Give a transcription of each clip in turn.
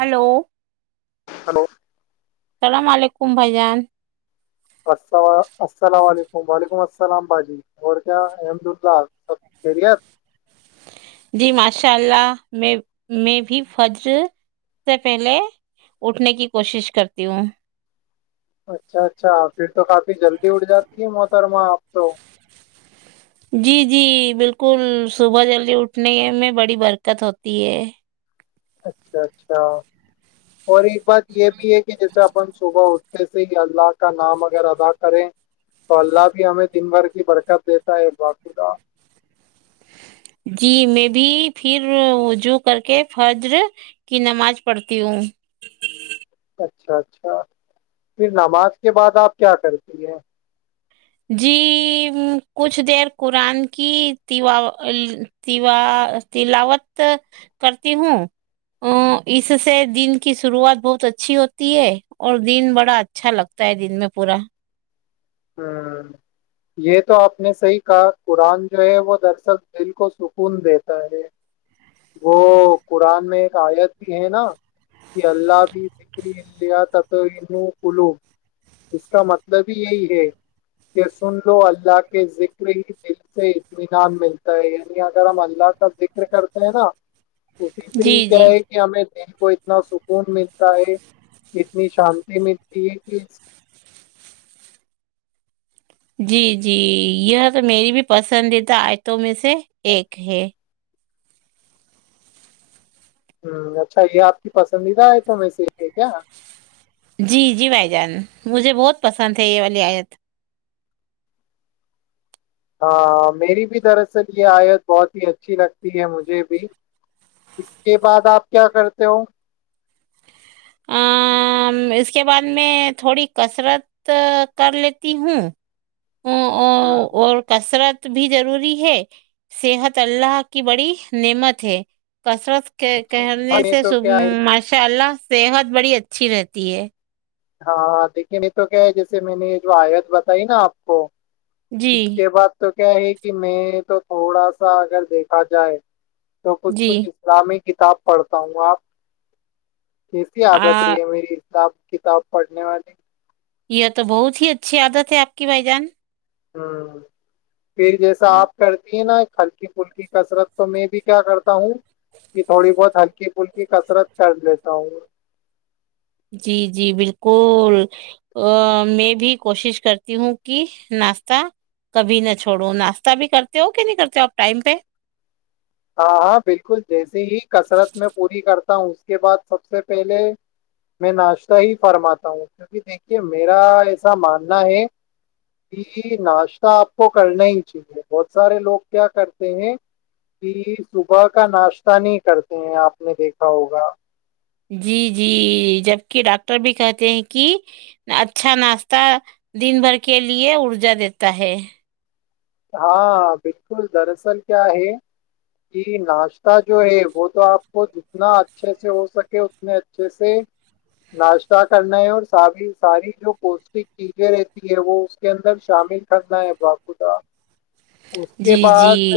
hello [inaudible] اللام علیکم بھائی جان الل السلام علیکم وعلیکم السلام بھجی اور کیا احمد اللہ سب خیریت جی ماشاء اللہ میں میں بھی فجر سے پہلے اٹھنے کی کوشش کرتی ہوں اچھا اچھا پھر تو کافی جلدی اٹ جاتی ہے موٹر اپ تو جی جی بالکل صبح جلدی اٹھنے میں بڑی برکت ہوتی ہے اچھا اچھا اور ایک بات یہ بھی ہے کہ جیسے اپن صبح اٹھنے سے ہی اللہ کا نام اگر ادا کریں تو اللہ بھی ہمیں دن بھر کی برکت دیتا ہے بقدا جی میں بھی پھرجو کر کے فرجر کی نماز پڑھتی ہوں اچھا اچھا پھر نماز کے بعد آپ کیا کرتی ہیں جی کچھ دیر قرآن کیاوا تلاوت کرتی ہوں ا اس سے دن کی شروعات بہت اچھی ہوتی ہے اور دن بڑا اچھا لگتا ہے دن میں پورا ہ یہ تو آپ نے صحیح کہا قرآن جو ہے وہ درصل دل کو سکون دیتا ہے وہ قرآن میں ایک آیت بھی ہے نا کہ اللہ بھی کری ال کلو اس کا مطلب ہی یہی کہ سن لو اللہ کے ذکر ہی دل سے اطمینان ملتا ہے یعنی اگر ہم اللہ کا ذکر کرتے ہیں نا اسی سے جی ہی کیا جی ہے کہ ہمیں کو اتنا سکون ملتا ہے اتنی شانتی ملتی ہے کہ جی جی یہ تو میری بھی پسندیدہ آیتوں میں سے سے ایک ہے ہہم اچھا یہ آپ کی پسندیدہ ہے تو میں سے ہے کیا جی جی بھائی جان مجھے بہت پسند ہے یہ والی آیت ہاں میری بھی دراصل یہ آیت بہت ہی اچھی لگتی ہے مجھے بھی اس کے بعد آپ کیا کرتے ہو اس کے بعد میں تھوڑی کثرت کر لیتی ہوں ا ہوں اور کثرت بھی ضروری ہے صحت اللہ کی بڑی نعمت ہے کثرت کے اچھا کہنے اچھا یہ تو سےب کیا ہے ماشاء اللہ صحت بڑی اچھی رہتی ہے ہاں لیکن یہ تو کیا ہے جیسے میں نے جو آیت بتائی نا آپ کو جی اس کے بعد تو کیا ہے کہ میں تو تھوڑا سا اگر دیکھا جائے تو کچھ جی کچھ اسلامک کتاب پڑھتا ہوں آپ کیسی عادت ہے آ یہ میری ساب کتاب [unintelligible] پڑھنے والے [unintelligible] یہ تو بہت ہی اچھی عادت ہے آپ کی بھائی جان ہہم پھر جیسا ہاں آپ کرتی ہیں نا ہلکی پلکی کثرت تو میں بھی کیا کرتا ہوں کہ تھوڑی بہت ہلکی پلکی کثرت کر لیتا ہوں جی جی بالکل میں بھی کوشش کرتی ہوں کہ ناشتہ کبھی نہ چھوڑوں ناشتہ بھی کرتے ہو کہ نہیں کرتے ہو آپ ٹائم پہ ہاں ہاں بالکل جیسے ہی کثرت میں پوری کرتا ہوں اس کے بعد سب سے پہلے میں ناشتہ ہی فرماتا ہوں کیونکہ دیکھیے میرا ایسا ماننا ہے کہ ناشتہ آپ کو کرنا ہی چاہیے بہت سارے لوگ کیا کرتے ہیں کہ صبح کا ناشتہ نہیں کرتے ہیں آپ نے دیکھا ہوگا جی جی جبکہ ڈاکٹر بھی کہتے ہیں کہ اچھا ناشتہ دن بھر کے لیے ارجا دیتا ہے ہاں بالکل دراصل کیا ہے کہ ناشتہ جو ہے وہ تو آپ کو جتنا اچھے سے ہو سکے اتنے اچھے سے ناشتہ کرنا ہے اور ساری ساری جو پوشٹک چیزیں رہتی ہے وہ اس کے اندر شامل کرنا ہے با خدا اس کے جی جی بعد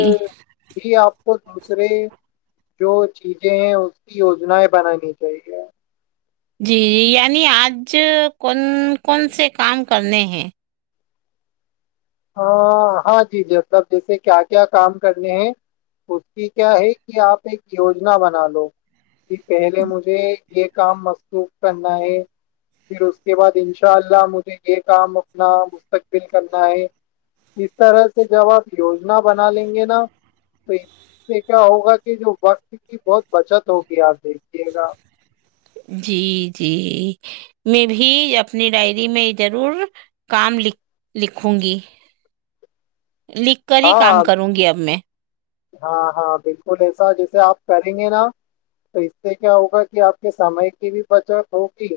بھی آپ کو دوسرے جو چیزیں ہیں اس کی یوجناائیں بنانی چاہیے جی جی یعنی آج کون کون سے کام کرنے ہیں ہاں ہاں جی جب جیسے کیا کیا کام کرنے ہیں اس کی کیا ہے کہ آپ ایک یوجنا بنا لو کہ پہلے مجھے یہ کام مصوخ کرنا ہے پھر اس کے بعد ان شاء اللہ مجھے یہ کام اپنا مستقبل کرنا ہے اس طرح سے جب آپ یوجنا بنا لیں گے نا تو اس سے کیا ہوگا کہ جو وقت کی بہت بچت ہوگی آپ دیکھیے گا جی جی میں بھی اپنی ڈائری میں ضرور کام لہ لکھوں گی لکھ کر ہی کام ہاں کروں گی اب میں ہاں ہاں بالکل ایسا جیسے آپ کریں گے نا تو اس سے کیا ہوگا کہ آپ کے سمے کی بھی بچت ہوگی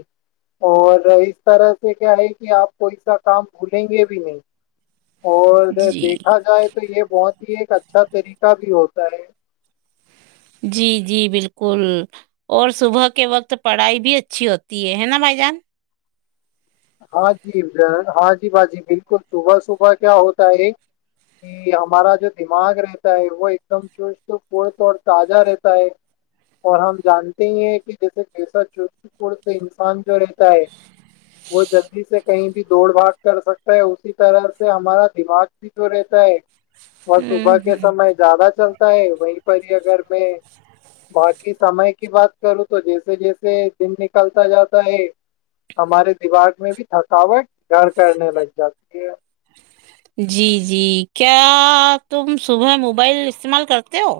اور اس طرح سے کیا ہے کہ آپ کوئی سا کام بھولیں گے بھی نہیں اور تو جی دیکھ تو یہ بہت ہی ایک اچھا طریقہ بھی ہوتا ہے جی جی بالکل اور صبح کے وقت پڑھائی بھی اچھی ہوتی ہے نا بھائی جان ہاں جی ہاں جی باجی بالکل صبح صبح کیا ہوتا ہے کہ ہمارا جو دماغ رہتا ہے وہ ایک دم چست پورت اور تازہ رہتا ہے اور ہم جانتے ہی ہیں کہ جیسے جیسا چست پور انسان جو رہتا ہے وہ جلدی سے کہیں بھی دوڑ بھاٹ کر سکتا ہے اسی طرح سے ہمارا دماغ بھی جو رہتا ہے اور صبح ہوں کے ہوں سمے زیادہ چلتا ہے وہیں پر ہی اگر میں باقی سمے کی بات کروں تو جیسے جیسے دن نکالتا جاتا ہے ہمارے دماغ میں بھی تھکاوٹ گھر کرنے لگ جاتی ہے جی جی کیا تم صبح موبائل استعمال کرتے ہو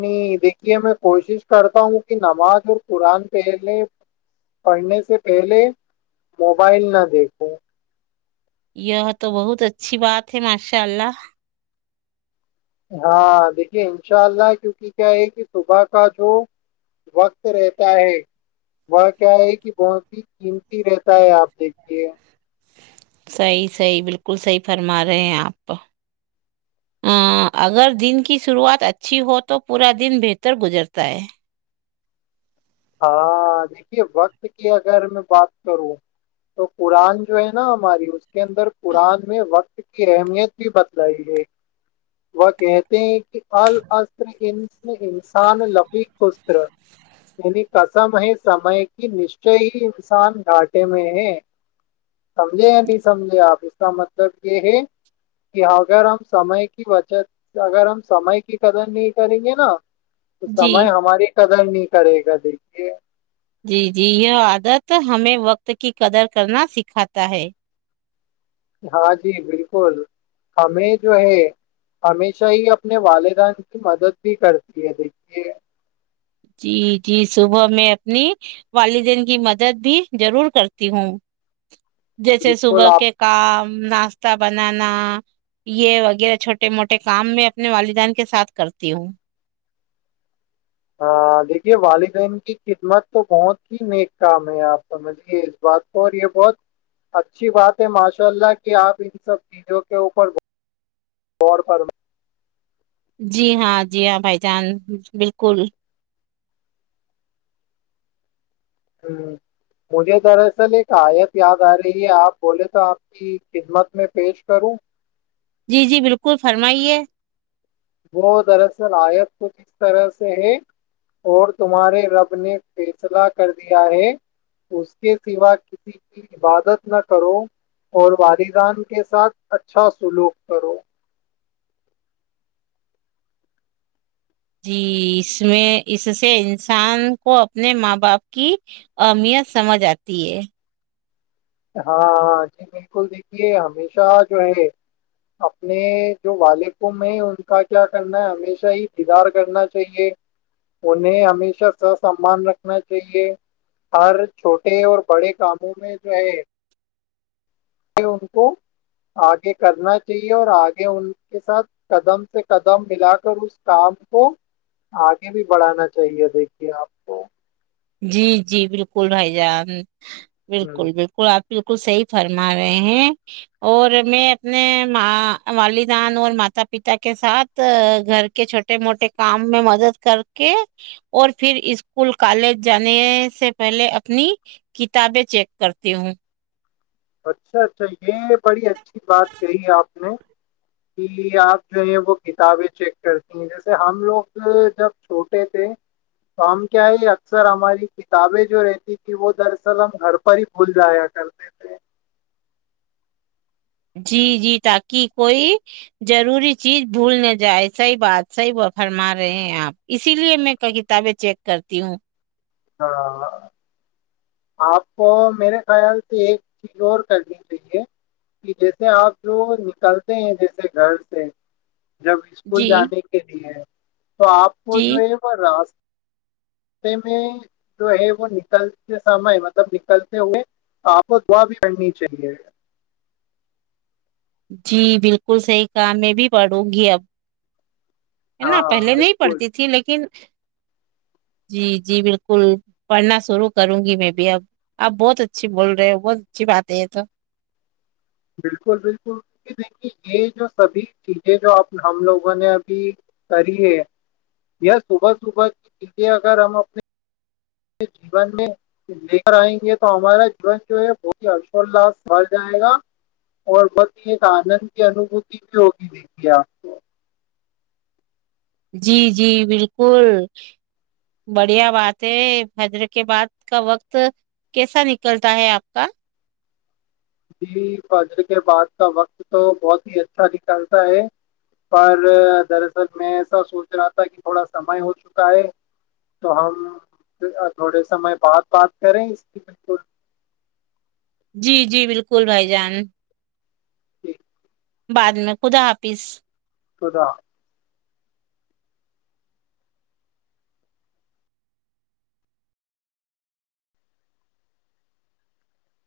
نہیں دیکھیے میں کوشش کرتا ہوں کہ نماز اور قرآن پہلے پڑھنے سے پہلے موبائل نہ دیکھوں یہ تو بہت اچھی بات ہے ماشاء اللہ ہاں دیکھیے انشاء اللہ کیونکہ کیا ہے کہ صبح کا جو وقت رہتا ہے وہ کیا ہے کہ بہت ہی قیمتی رہتا ہے آپ دیکھیے صحیح صحیح بالکل صحیح فرما رہے ہیں آپ اگر دن کی شروعات اچھی ہو تو پورا دن بہتر گزرتا ہے ہاں دیکھیے وقت کی اگر میں بات کروں تو قرآن جو ہے نا ہماری اس کے اندر قرآن میں وقت کی اہمیت بھی بتلائی ہے وہ کہتے ہیں کہ الر انس انسان لفیقر یعنی کسم ہے سمے کی نشچے ہی انسان گھٹے میں ہے سمجھے یا نہیں سمجھے آپ اس کا مطلب یہ ہے کہ اگر ہم سمے کی بچت اگر ہم سمے کی قدر نہیں کریں گے نا تو جی سمئے ہمارے کا ج نہیں [unintelligible] کرے گا دیکھیے جی جی یہ عادت ہمیں وقت کی قدر کرنا سکھاتا ہے ہاں جی بالکل ہمیں جو ہے ہمیشہ ہی اپنے والدین کی مدد بھی کرتی ہے دیکھیے جی جی صبح میں اپنی والدین کی مدد بھی ضرور کرتی ہوں جیسے بالکل صبح آپ کے کام ناشتہ بنانا یہ وغیرہ چھوٹے موٹے کام میں اپنے والدان کے ساتھ کرتی ہوں ہاں دیکھیے والدین کی خدمت تو بہت ہی نیک کام ہے آپ سمجھیے اس بات کو اور یہ بہت اچھی بات ہے ماشاء اللہ کہ آپ ان سب چیزوں کے اوپر غور فم جی ہاں جی ہاں بھائی جان بالکل ہ مجھے دراصل ایک آیت یاد آ رہی ہے آپ بولے تو آپ کی خدمت میں پیش کروں جی جی بالکل فرمائیے وہ دراصل آیت کھ اس طرح سے ہے اور تمہارے رب نے فیصلہ کر دیا ہے اس کے سوا کسی کی عبادت نہ کرو اور والدان کے ساتھ اچھا سلوک کرو جی اس میں اس سے انسان کو اپنے ماں باپ کی اہمیت سمجھ آتی ہے ہاں ہاں جی بالکل دیکھیے ہمیشہ جو ہے اپنے جو والکوں میں ان کا کیا کرنا ہے ہمیشہ ہیتدار کرنا چاہیے انہیں ہمیشہ س سمان رکھنا چاہیے ہر چھوٹے اور بڑے کاموں میں جو ہے [unintelligible] ان کو آگے کرنا چاہیے اور آگے ان کے ساتھ قدم سے قدم ملا کر اس کام کو آگے بھی بڑھانا چاہیے دیکھیے آپ کو جی جی بالکل بھائی جان ہ بالکل بالکل آپ بالکل صحیح فرما رہے ہیں اور میں اپنے والدان اور ماتا پتا کے ساتھ گھر کے چھوٹے موٹے کام میں مدد کر کے اور پھر اسکول کالج جانے سے پہلے اپنی کتابیں چیک کرتی ہوں اچھا اچھا یہ بڑی اچھی بات کہی اپ نے لیا جو ہے وہ کتابیں چیک کرتی ہیں جیسے ہم لوگ جب چھوٹے تھے تو ہم کیا ہے اکثر ہماری کتابیں جو رہتی تھی وہ دراصل ہم گھر پر ہی بھول جایا کرتے تھے جی جی تاکہ کوئی ضروری چیز بھول نہ جائے صحیح بات صحیح وہ فرما رہے ہیں آپ اسی لیے میں کتابیں چیک کرتی ہوں ہاں آپ کو میرے خیال سے ایک چیز اور کرنی چاہیے کہ جیسے آپ جو نکلتے ہیں جیسے گھر سے جب اسکول جی جانے کے لیے تو آپ کو جی جو ہے وہ راس پ میں [unintelligible] جو ہے وہ نکلتے سمے مطلب نکلتے ہوئے آپ کو دعا بھی کرنی چاہیے جی بالکل صحیح کام میں بھی پڑوں گی اب ن ہاں پہلے نہیں بالکل پڑتی تھی لیکن جی جی بالکل پڑھنا شروع کروں گی میں بھی اب آپ بہت اچھی بول رہے ہو بہت اچھی بات ہے یہ تو بالکل بالکل دیکھیے یہ جو سبھی چیزیں جو ہم لوگوں نے ابھی کری ہے یا صبح صبح کی چیزیں اگر ہم اپنے جیون میں لے کر آئیں گے تو ہمارا جیون جو ہے بہت ہی ہرشولاس بھر جائے گا اور بہت ہی ایک آنند کی انوبوتی بھی ہوگی دیکھی آپ جی جی بالکل بڑھیا بات ہے حضرت کے بعد کا وقت کیسا نکلتا ہے آپ کا جی فجر کے بعد کا وقت تو بہت ہی اچھا نکالتا ہے پر دراصل میں ایسا سوچ رہا تھا کہ تھوڑا سمئے ہو چکا ہے تو ہم تھوڑے سمے بعد بات کریں اس کی بالکل جی جی بالکل بھائی جان جی بعد میں خدا حافظ تودا [unintelligible]